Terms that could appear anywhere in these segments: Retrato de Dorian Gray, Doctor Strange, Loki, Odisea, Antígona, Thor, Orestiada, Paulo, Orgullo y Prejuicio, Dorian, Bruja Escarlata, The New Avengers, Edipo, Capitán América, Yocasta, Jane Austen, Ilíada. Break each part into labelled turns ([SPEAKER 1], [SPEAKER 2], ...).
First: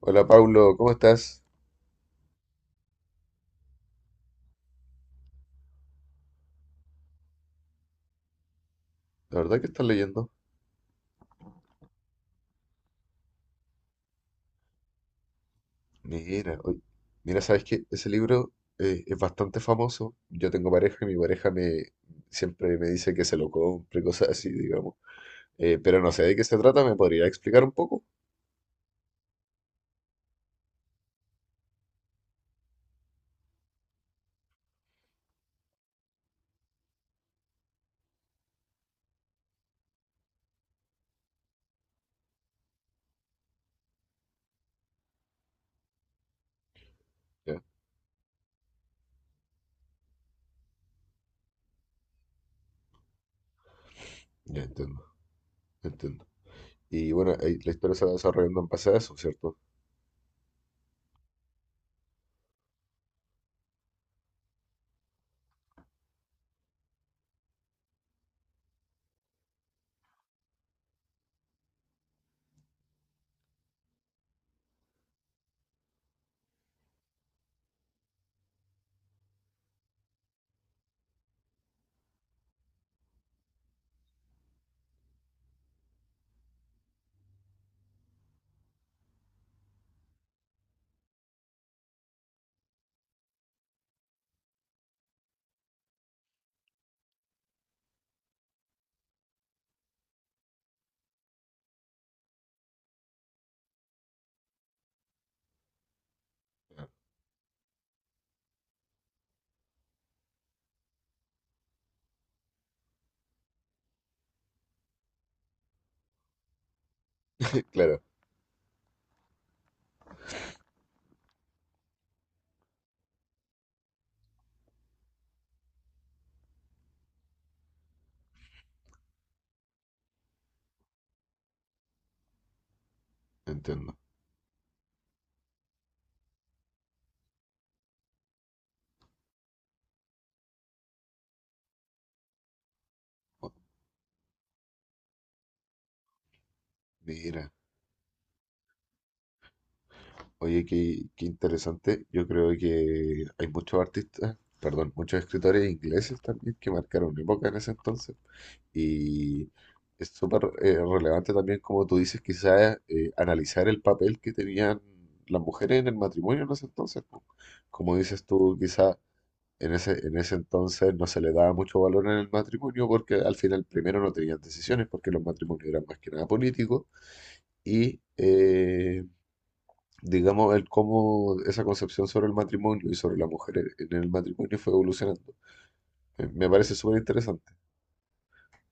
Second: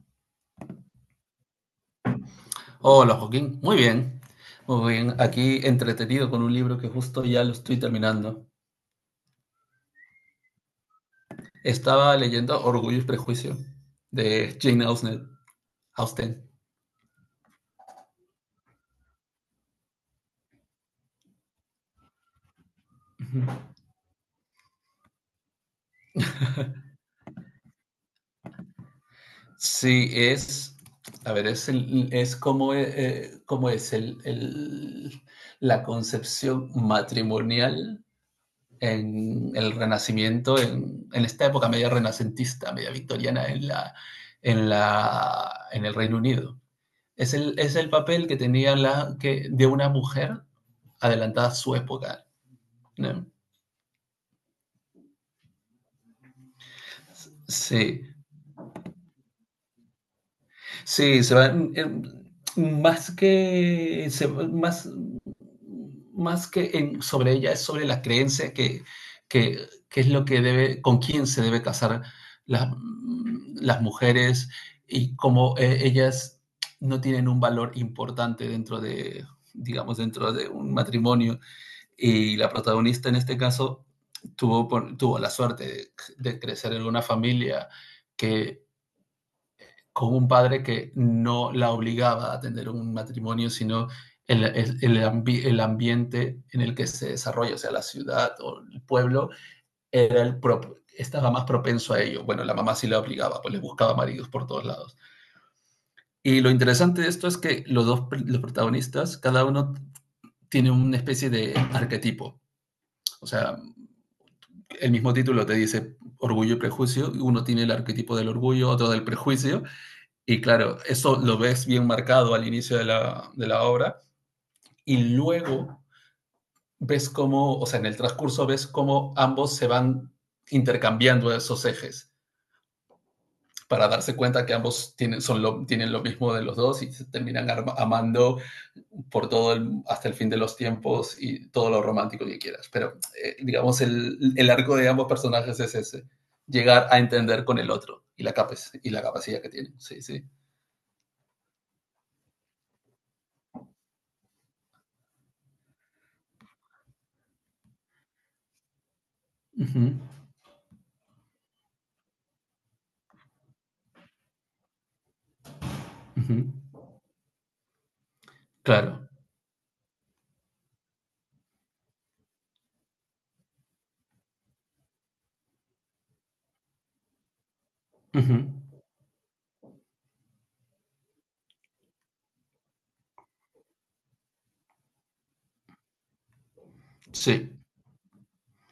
[SPEAKER 1] Hola Paulo, ¿cómo estás?
[SPEAKER 2] Hola Joaquín, muy bien, muy bien. Aquí entretenido con un libro que justo ya lo estoy terminando.
[SPEAKER 1] La verdad que estás leyendo.
[SPEAKER 2] Estaba leyendo Orgullo y Prejuicio de Jane Austen.
[SPEAKER 1] Mira, oy- Mira, sabes que ese libro es bastante famoso. Yo tengo pareja y mi pareja me siempre me dice que se lo compre, cosas así, digamos. Pero no sé de qué se trata, ¿me podría explicar un poco?
[SPEAKER 2] Sí, a ver, es, el- es como, como es la concepción matrimonial en el Renacimiento, en esta época media renacentista, media victoriana en el Reino Unido.
[SPEAKER 1] Ya,
[SPEAKER 2] Es el papel que tenía de una mujer adelantada a su época, ¿no?
[SPEAKER 1] ya entiendo, entiendo. Y bueno, ahí la historia se va
[SPEAKER 2] Sí,
[SPEAKER 1] desarrollando en base a eso, ¿cierto?
[SPEAKER 2] sí, se va, mm, más que, se- más, sobre ella, es sobre la creencia que, que es lo que debe, con quién se debe casar las, las mujeres y cómo ellas no tienen un valor importante dentro de, digamos, dentro de un matrimonio. Y la protagonista en este caso tuvo, tuvo la suerte de crecer en una familia que, con un padre que no la obligaba a tener un matrimonio, sino el ambiente en el que se desarrolla, o sea, la ciudad o el pueblo, estaba más propenso a ello. Bueno, la mamá sí la obligaba, pues le buscaba maridos por todos lados. Y lo
[SPEAKER 1] Ya.
[SPEAKER 2] interesante de esto es que los dos los protagonistas, cada uno tiene una especie de arquetipo. O sea, el mismo título te dice orgullo y prejuicio, uno tiene el
[SPEAKER 1] Claro,
[SPEAKER 2] arquetipo del orgullo, otro del prejuicio, y claro, eso lo ves bien marcado al inicio de la obra, y luego ves cómo, o sea, en el transcurso ves cómo ambos se van intercambiando esos ejes para
[SPEAKER 1] entiendo.
[SPEAKER 2] darse cuenta que ambos tienen lo mismo de los dos y se terminan amando hasta el fin de los tiempos y todo lo romántico que quieras. Pero
[SPEAKER 1] Oh,
[SPEAKER 2] digamos, el arco de ambos personajes es ese, llegar a entender
[SPEAKER 1] mira.
[SPEAKER 2] con el otro y la capacidad que tienen. Sí, sí.
[SPEAKER 1] Oye, qué, qué interesante. Yo creo que hay muchos artistas, perdón, muchos escritores ingleses también que marcaron época en ese entonces. Y
[SPEAKER 2] Uh -huh,
[SPEAKER 1] es súper relevante también, como tú dices, quizás analizar el papel que tenían las mujeres en el
[SPEAKER 2] uh
[SPEAKER 1] matrimonio
[SPEAKER 2] -huh.
[SPEAKER 1] en ese entonces. Po. Como dices tú, quizás
[SPEAKER 2] Claro.
[SPEAKER 1] en ese entonces no se le daba mucho valor en el matrimonio porque al final primero no tenían decisiones porque los matrimonios eran más que nada políticos y...
[SPEAKER 2] Uh -huh.
[SPEAKER 1] digamos, el cómo esa concepción sobre el matrimonio y sobre en el matrimonio fue evolucionando. Me parece súper
[SPEAKER 2] Sí,
[SPEAKER 1] interesante.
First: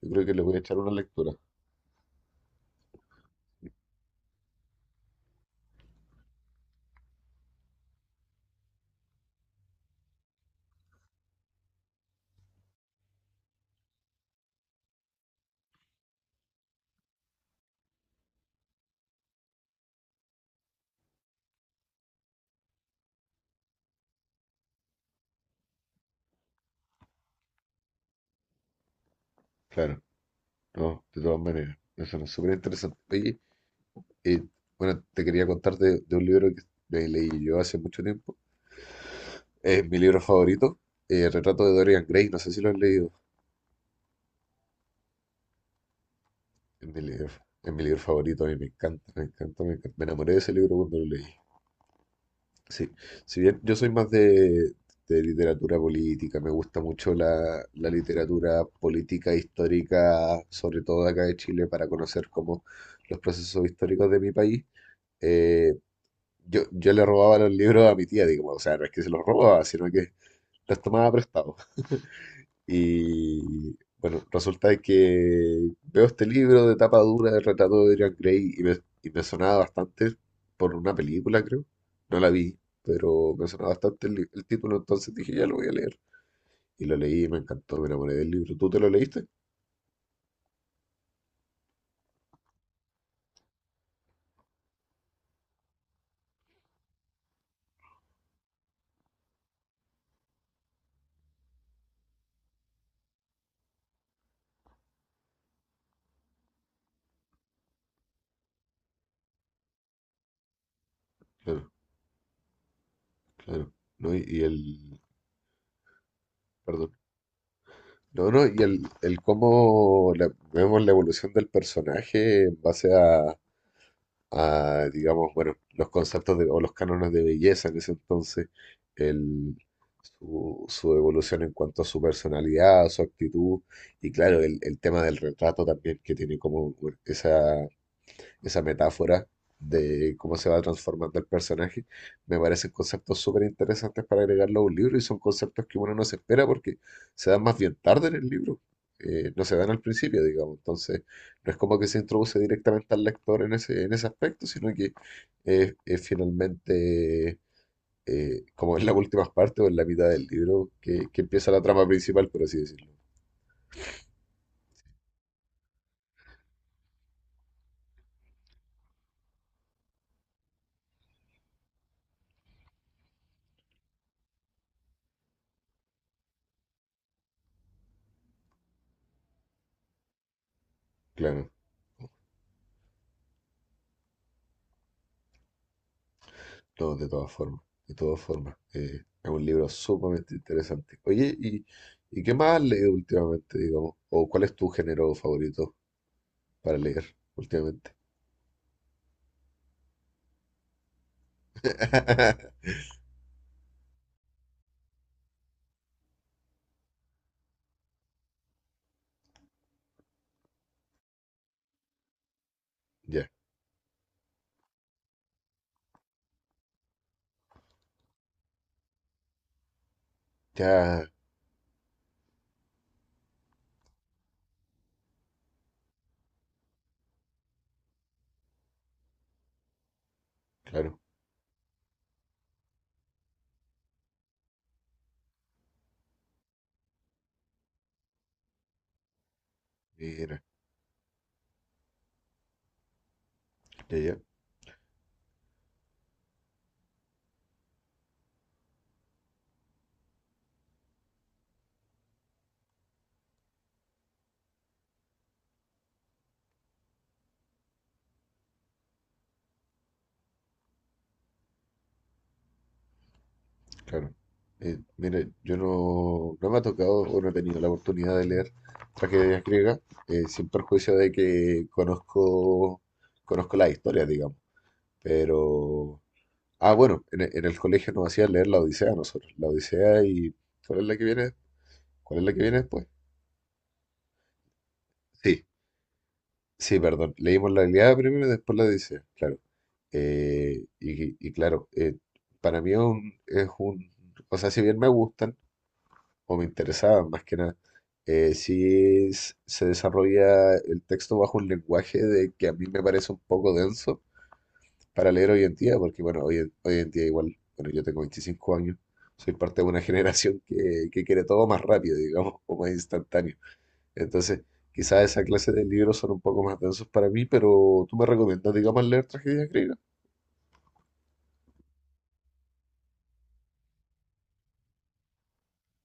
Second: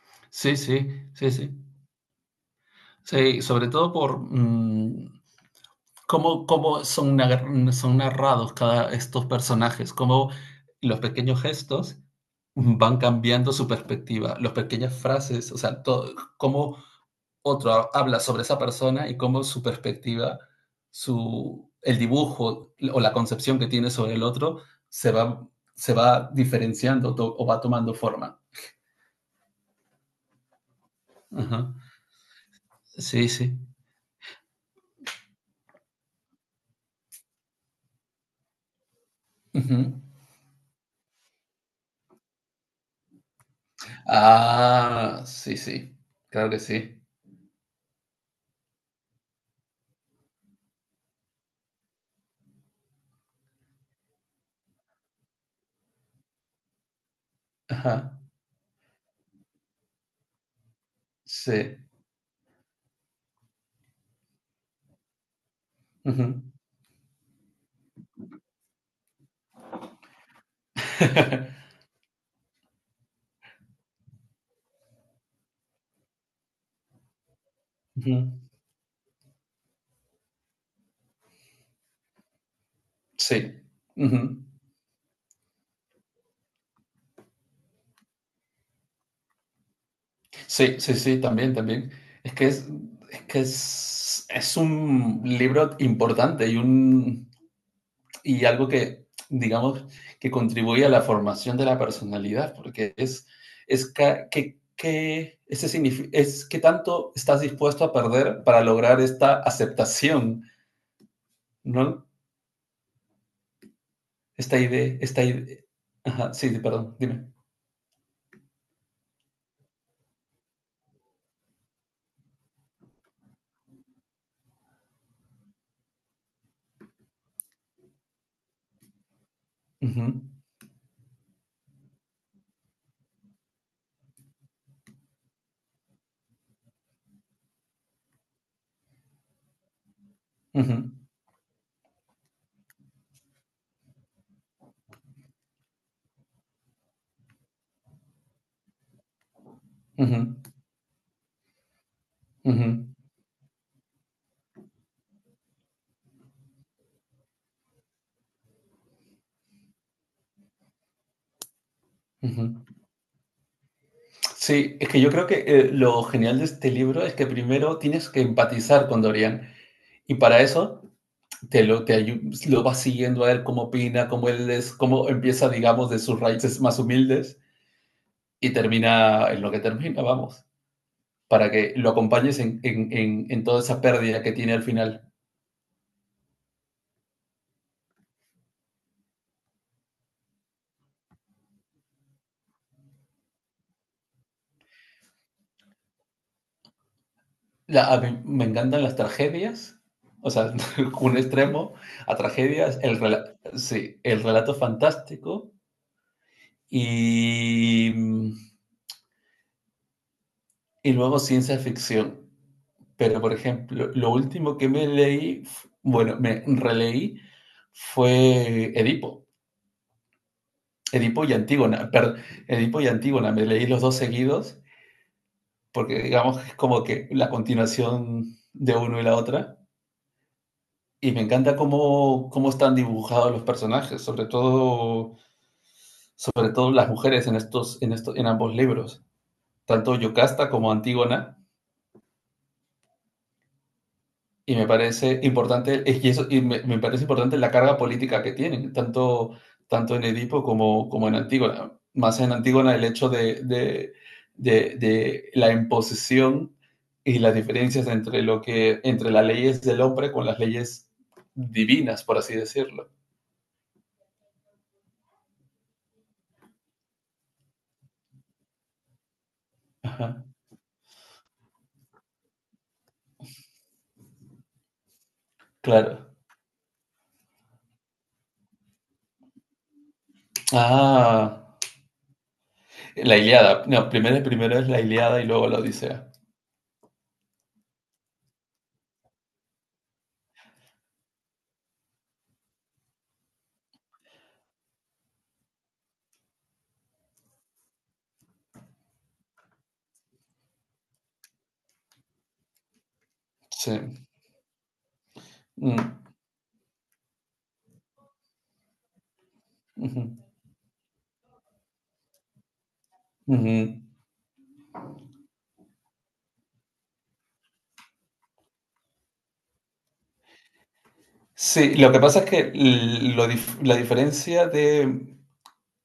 [SPEAKER 1] Yo creo que le voy
[SPEAKER 2] sí,
[SPEAKER 1] a echar
[SPEAKER 2] sí,
[SPEAKER 1] una
[SPEAKER 2] sí,
[SPEAKER 1] lectura.
[SPEAKER 2] sí. Sí, sobre todo por cómo son, son narrados cada estos personajes, cómo los pequeños gestos van cambiando su perspectiva, las pequeñas frases, o sea, todo, cómo otro habla sobre esa persona y cómo su perspectiva, el dibujo o la concepción que tiene sobre el otro se va, se va diferenciando o va tomando forma.
[SPEAKER 1] Claro, no, de todas
[SPEAKER 2] Ajá.
[SPEAKER 1] maneras. Eso es súper interesante.
[SPEAKER 2] Sí,
[SPEAKER 1] Oye,
[SPEAKER 2] sí.
[SPEAKER 1] eh, bueno, te quería contar de un libro que leí yo hace mucho tiempo.
[SPEAKER 2] Ujú.
[SPEAKER 1] Es mi libro favorito, Retrato de Dorian Gray. No sé si lo has leído.
[SPEAKER 2] Ah, sí, sí, claro que
[SPEAKER 1] Es
[SPEAKER 2] sí.
[SPEAKER 1] mi libro, es mi libro favorito. A mí me encanta, me encanta, me encanta. Me enamoré de ese libro cuando lo leí. Sí, si bien yo soy más de literatura política, me gusta mucho la
[SPEAKER 2] Ajá.
[SPEAKER 1] literatura política histórica, sobre todo de acá de Chile,
[SPEAKER 2] Sí.
[SPEAKER 1] para conocer cómo los procesos históricos de mi país. Eh,
[SPEAKER 2] Ujú.
[SPEAKER 1] yo le robaba los libros a mi tía, digamos, o sea, no es que se los robaba, sino que los tomaba prestados. Y bueno, resulta de que veo este libro de tapa dura del retrato de Dorian
[SPEAKER 2] Ujú.
[SPEAKER 1] Gray y me sonaba bastante por una película, creo. No la vi, pero
[SPEAKER 2] Sí,
[SPEAKER 1] me sonaba bastante
[SPEAKER 2] ujú.
[SPEAKER 1] el título, entonces dije, ya lo voy a leer. Y lo leí y me encantó, me enamoré del libro. ¿Tú te lo leíste?
[SPEAKER 2] Sí, sí, sí, también, también. Es que es, es que es un libro importante y un y algo que, digamos, que contribuye a la formación de la personalidad, porque es ca- que ese signifi- es que tanto estás dispuesto a perder para lograr esta aceptación,
[SPEAKER 1] Claro,
[SPEAKER 2] ¿no?
[SPEAKER 1] claro. ¿No?
[SPEAKER 2] Esta idea, esta idea. Ajá, sí,
[SPEAKER 1] Perdón.
[SPEAKER 2] perdón, dime.
[SPEAKER 1] No, no, el cómo vemos la evolución del personaje en base a, digamos, bueno, los conceptos de, o los cánones de belleza en ese entonces, el,
[SPEAKER 2] Ujú,
[SPEAKER 1] su evolución en cuanto a su personalidad, su actitud, y claro, el tema del retrato también, que tiene como bueno, esa metáfora de cómo se va
[SPEAKER 2] ujú,
[SPEAKER 1] transformando el personaje, me parecen conceptos súper interesantes para agregarlo a un libro y son conceptos que uno no se espera porque se dan más bien tarde en el libro, no se dan al principio,
[SPEAKER 2] ujú,
[SPEAKER 1] digamos, entonces no es como que se introduce
[SPEAKER 2] ujú,
[SPEAKER 1] directamente al lector en ese aspecto, sino que es finalmente como en las últimas partes o en la mitad del libro que empieza la trama principal, por así
[SPEAKER 2] ujú.
[SPEAKER 1] decirlo.
[SPEAKER 2] Sí, es que yo creo que lo genial de este libro es que primero tienes que empatizar con Dorian y para eso te lo, te ayu- lo vas siguiendo a él cómo opina, cómo él es, cómo empieza, digamos, de sus raíces más humildes y termina en lo que termina, vamos, para
[SPEAKER 1] Claro.
[SPEAKER 2] que lo acompañes en toda esa pérdida que tiene al final.
[SPEAKER 1] No, de todas formas, de todas formas. Es un libro sumamente interesante. Oye, ¿ y qué más has leído últimamente, digamos? ¿O cuál es tu género favorito para leer
[SPEAKER 2] La-
[SPEAKER 1] últimamente?
[SPEAKER 2] a mí me encantan las tragedias, o sea, un extremo a tragedias, sí, el relato fantástico y... mm, y luego ciencia ficción. Pero,
[SPEAKER 1] Ya,
[SPEAKER 2] por ejemplo, lo último que me leí, bueno, me releí fue Edipo.
[SPEAKER 1] ya,
[SPEAKER 2] Edipo y Antígona. Perdón, Edipo y Antígona. Me leí los dos seguidos porque, digamos, que es como que la continuación de uno y la otra.
[SPEAKER 1] claro,
[SPEAKER 2] Y me encanta cómo están dibujados los personajes, sobre todo las mujeres en, estos, en, esto- en ambos libros, tanto
[SPEAKER 1] mira,
[SPEAKER 2] Yocasta como Antígona.
[SPEAKER 1] ya, ya,
[SPEAKER 2] Y me parece importante, es que eso, y me parece importante la carga política que tienen, tanto en Edipo como en Antígona. Más en Antígona el hecho de la imposición y las diferencias entre las leyes del hombre con las leyes divinas, por así decirlo.
[SPEAKER 1] claro. Mira, yo no me ha tocado o no he tenido la oportunidad de leer tragedias griegas,
[SPEAKER 2] Ajá,
[SPEAKER 1] sin perjuicio de que conozco, conozco la historia, digamos, pero...
[SPEAKER 2] claro.
[SPEAKER 1] Ah, bueno, en el colegio nos hacían leer la Odisea a nosotros. La Odisea y... ¿Cuál es la que viene?
[SPEAKER 2] Ah,
[SPEAKER 1] ¿Cuál es la que viene después?
[SPEAKER 2] la Ilíada. No, primero es la Ilíada y
[SPEAKER 1] Sí,
[SPEAKER 2] luego la Odisea.
[SPEAKER 1] sí, perdón. Leímos la Ilíada primero y después la Odisea, claro. Y claro, para mí es un... O sea, si bien me gustan o me interesaban más que nada, se desarrolla el texto bajo un lenguaje de que a mí me parece un poco denso
[SPEAKER 2] Sí.
[SPEAKER 1] para leer hoy en día,
[SPEAKER 2] Mm,
[SPEAKER 1] porque bueno, hoy en día igual, bueno, yo tengo 25 años, soy parte de una
[SPEAKER 2] ujú,
[SPEAKER 1] generación que quiere todo más rápido, digamos, o más instantáneo.
[SPEAKER 2] ujú.
[SPEAKER 1] Entonces, quizás esa clase de libros son un poco más densos para mí, pero tú me recomiendas, digamos, leer tragedias griegas.
[SPEAKER 2] Sí, lo que pasa es que la diferencia de,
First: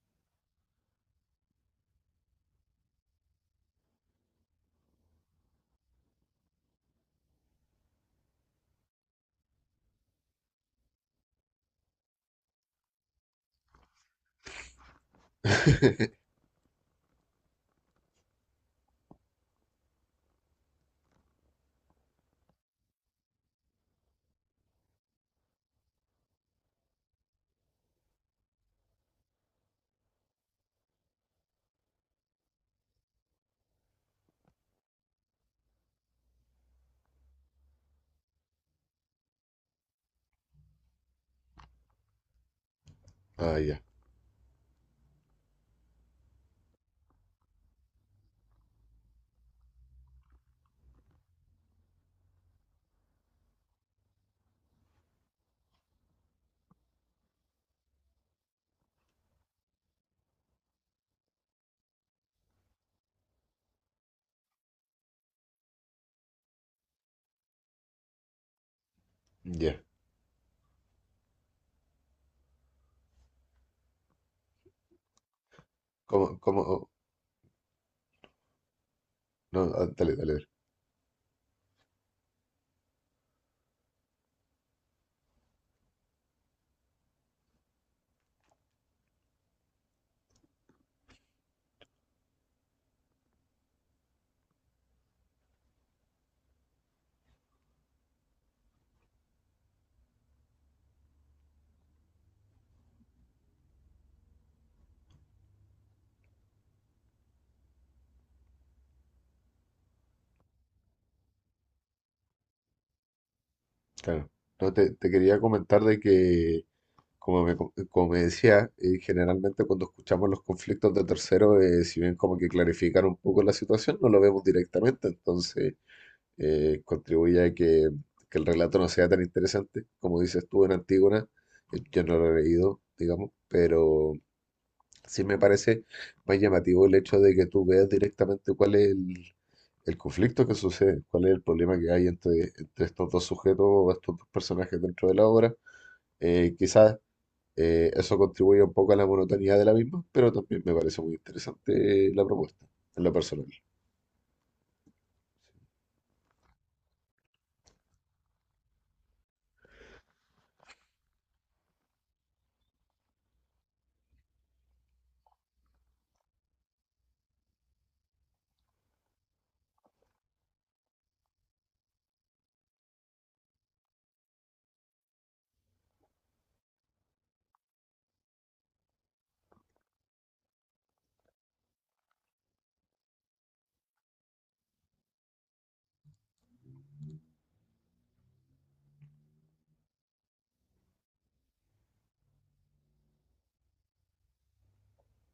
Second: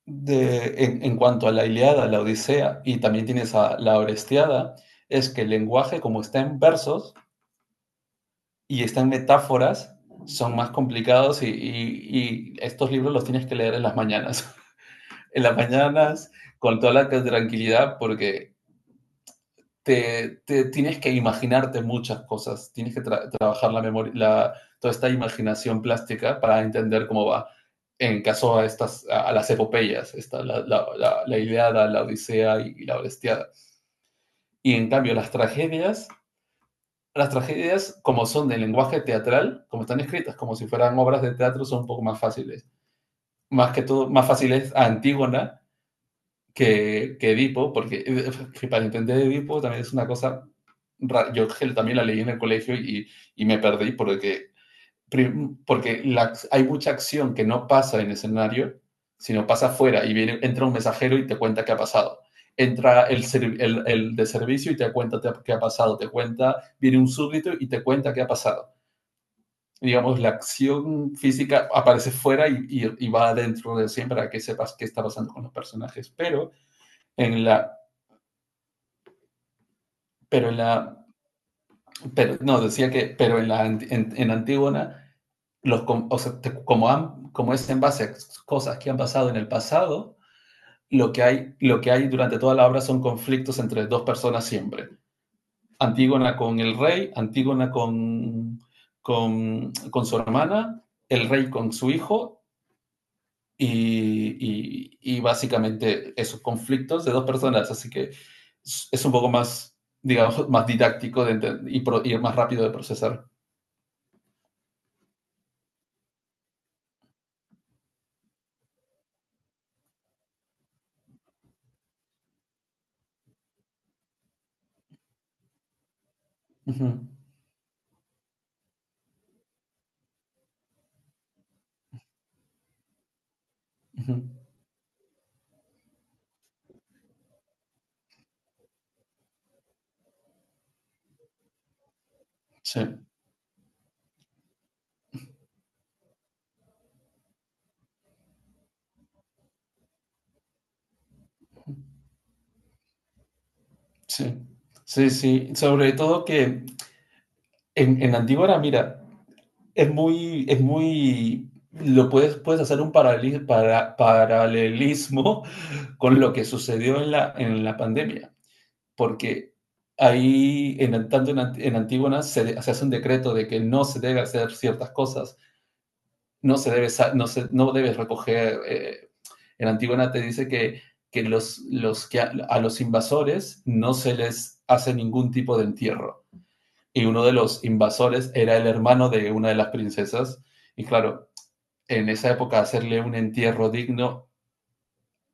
[SPEAKER 2] de- en, en cuanto a la Ilíada, la Odisea y también tienes a la Orestiada es que el lenguaje, como está en versos y está en metáforas, son más complicados y estos libros los tienes que leer en las mañanas. En las mañanas, con toda la tranquilidad, porque te tienes que imaginarte muchas cosas, tienes que trabajar la memoria, toda esta imaginación plástica para entender cómo va. En caso a estas, a las epopeyas, la Iliada, la Odisea y la Orestiada. Y en cambio, las tragedias, como son de lenguaje teatral, como están escritas, como si fueran obras de teatro, son un poco más fáciles.
[SPEAKER 1] Ah,
[SPEAKER 2] Más
[SPEAKER 1] ya,
[SPEAKER 2] que todo, más fáciles a Antígona que Edipo, porque para entender Edipo también es una cosa, yo también la leí en el colegio y me perdí porque hay mucha acción que no pasa en el escenario, sino pasa afuera y viene, entra un mensajero y te cuenta qué ha pasado. Entra el de servicio y te cuenta qué ha pasado, te cuenta, viene un súbdito y te cuenta qué ha pasado.
[SPEAKER 1] ya.
[SPEAKER 2] Digamos, la acción física aparece fuera y va adentro de siempre para que sepas qué está pasando con los personajes,
[SPEAKER 1] ¿Cómo, cómo?
[SPEAKER 2] en la
[SPEAKER 1] No, ah, dale, dale, dale.
[SPEAKER 2] Pero en la, no, decía que, pero en la, anti- en Antígona, o sea, como, como es en base a cosas que han pasado en el pasado, lo que hay durante toda la obra son conflictos entre dos personas siempre. Antígona con el rey, Antígona con su hermana, el rey con su hijo y básicamente esos conflictos de dos personas, así que es un poco más, digamos, más didáctico y más rápido de procesar.
[SPEAKER 1] Claro. No, te quería comentar de que como como me decía, generalmente cuando escuchamos los conflictos de terceros, si bien como que clarifican un poco la situación, no lo vemos directamente, entonces
[SPEAKER 2] Ujú,
[SPEAKER 1] contribuye a que el relato no sea tan interesante. Como dices tú en Antígona, yo no lo he leído, digamos, pero
[SPEAKER 2] ujú.
[SPEAKER 1] sí me parece más llamativo el hecho de que tú veas directamente cuál es el conflicto que sucede, cuál es el problema que hay entre,
[SPEAKER 2] Sí,
[SPEAKER 1] entre estos dos sujetos o estos dos personajes dentro de la obra. Quizás eso contribuye un poco a la monotonía de la misma, pero también me parece muy interesante la propuesta, en lo personal.
[SPEAKER 2] sí, sí, sí. Sobre todo que en Antígona, mira, puedes hacer un paralelismo con lo que sucedió en la pandemia. Porque ahí, tanto en Antígona, se hace un decreto de que no se debe hacer ciertas cosas, no, se debe, no, se, no debes recoger, en Antígona te dice que a los invasores no se les hace ningún tipo de entierro. Y uno de los invasores era el hermano de una de las princesas. Y claro, en esa época hacerle un entierro digno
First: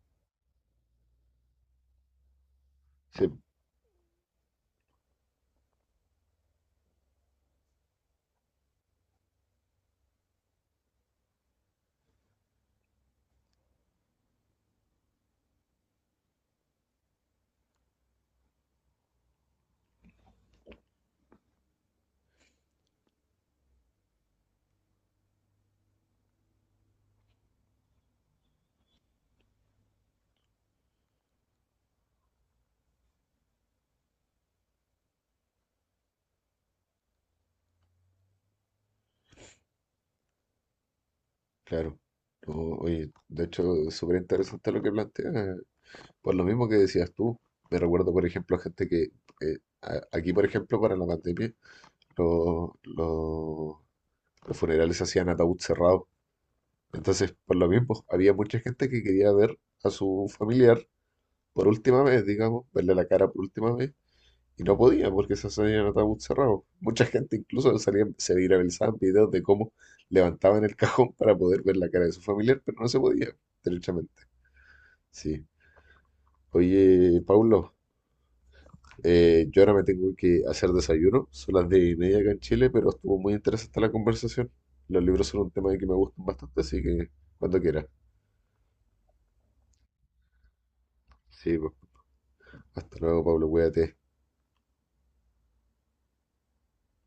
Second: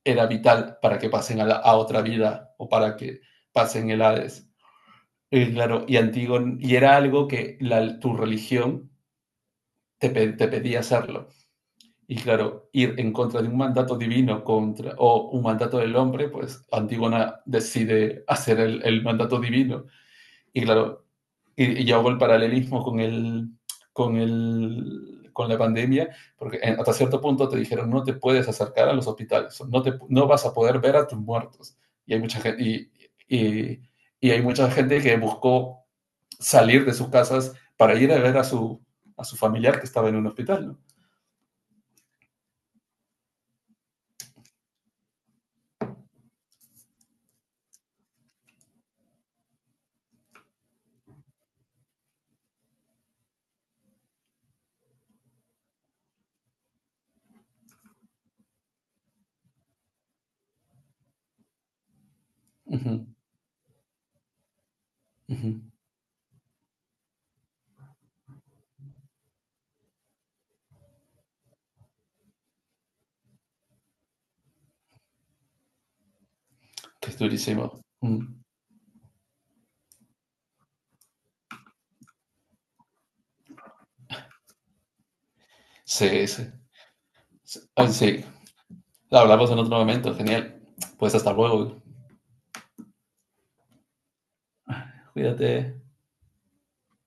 [SPEAKER 2] era vital para que pasen a otra vida o para que
[SPEAKER 1] Sí,
[SPEAKER 2] pasen el Hades. Y claro, y era algo que tu religión te pedía hacerlo. Y claro, ir en contra de un mandato divino contra, o un mandato del hombre, pues Antígona decide hacer el mandato divino. Y claro, y yo hago el paralelismo con la pandemia, porque hasta cierto punto te dijeron no te puedes acercar a los hospitales, no vas a poder ver a tus muertos. Y hay mucha gente, y, y- y hay mucha gente que buscó salir de sus casas para ir a ver a su familiar que estaba en un hospital, ¿no?
[SPEAKER 1] claro. No, oye, de hecho, es súper interesante lo que planteas, por lo mismo que decías tú. Me recuerdo, por ejemplo, gente que, aquí, por ejemplo, para la pandemia, lo- lo- los funerales se hacían ataúd cerrado. Entonces, por lo mismo, había mucha gente que quería ver a su familiar por última vez, digamos, verle
[SPEAKER 2] Ujú,
[SPEAKER 1] la cara por última vez. Y no podía porque se
[SPEAKER 2] ujú.
[SPEAKER 1] hacían ataúd cerrado. Mucha gente incluso salía, se viralizaban videos de cómo levantaban el cajón para poder ver la cara de su familiar, pero no se podía, derechamente. Sí.
[SPEAKER 2] Que
[SPEAKER 1] Oye,
[SPEAKER 2] es durísimo.
[SPEAKER 1] Paulo,
[SPEAKER 2] Mm.
[SPEAKER 1] yo ahora me tengo que hacer desayuno. Son las 10 y media acá en Chile, pero estuvo muy interesante la conversación. Los libros son un tema que me gustan
[SPEAKER 2] Sí, sí.
[SPEAKER 1] bastante, así que cuando
[SPEAKER 2] Sí.
[SPEAKER 1] quieras.
[SPEAKER 2] Ay, sí. Hablamos en otro momento, genial. Pues hasta
[SPEAKER 1] Sí, pues.
[SPEAKER 2] luego.
[SPEAKER 1] Hasta luego, Pablo, cuídate.
[SPEAKER 2] Cuídate.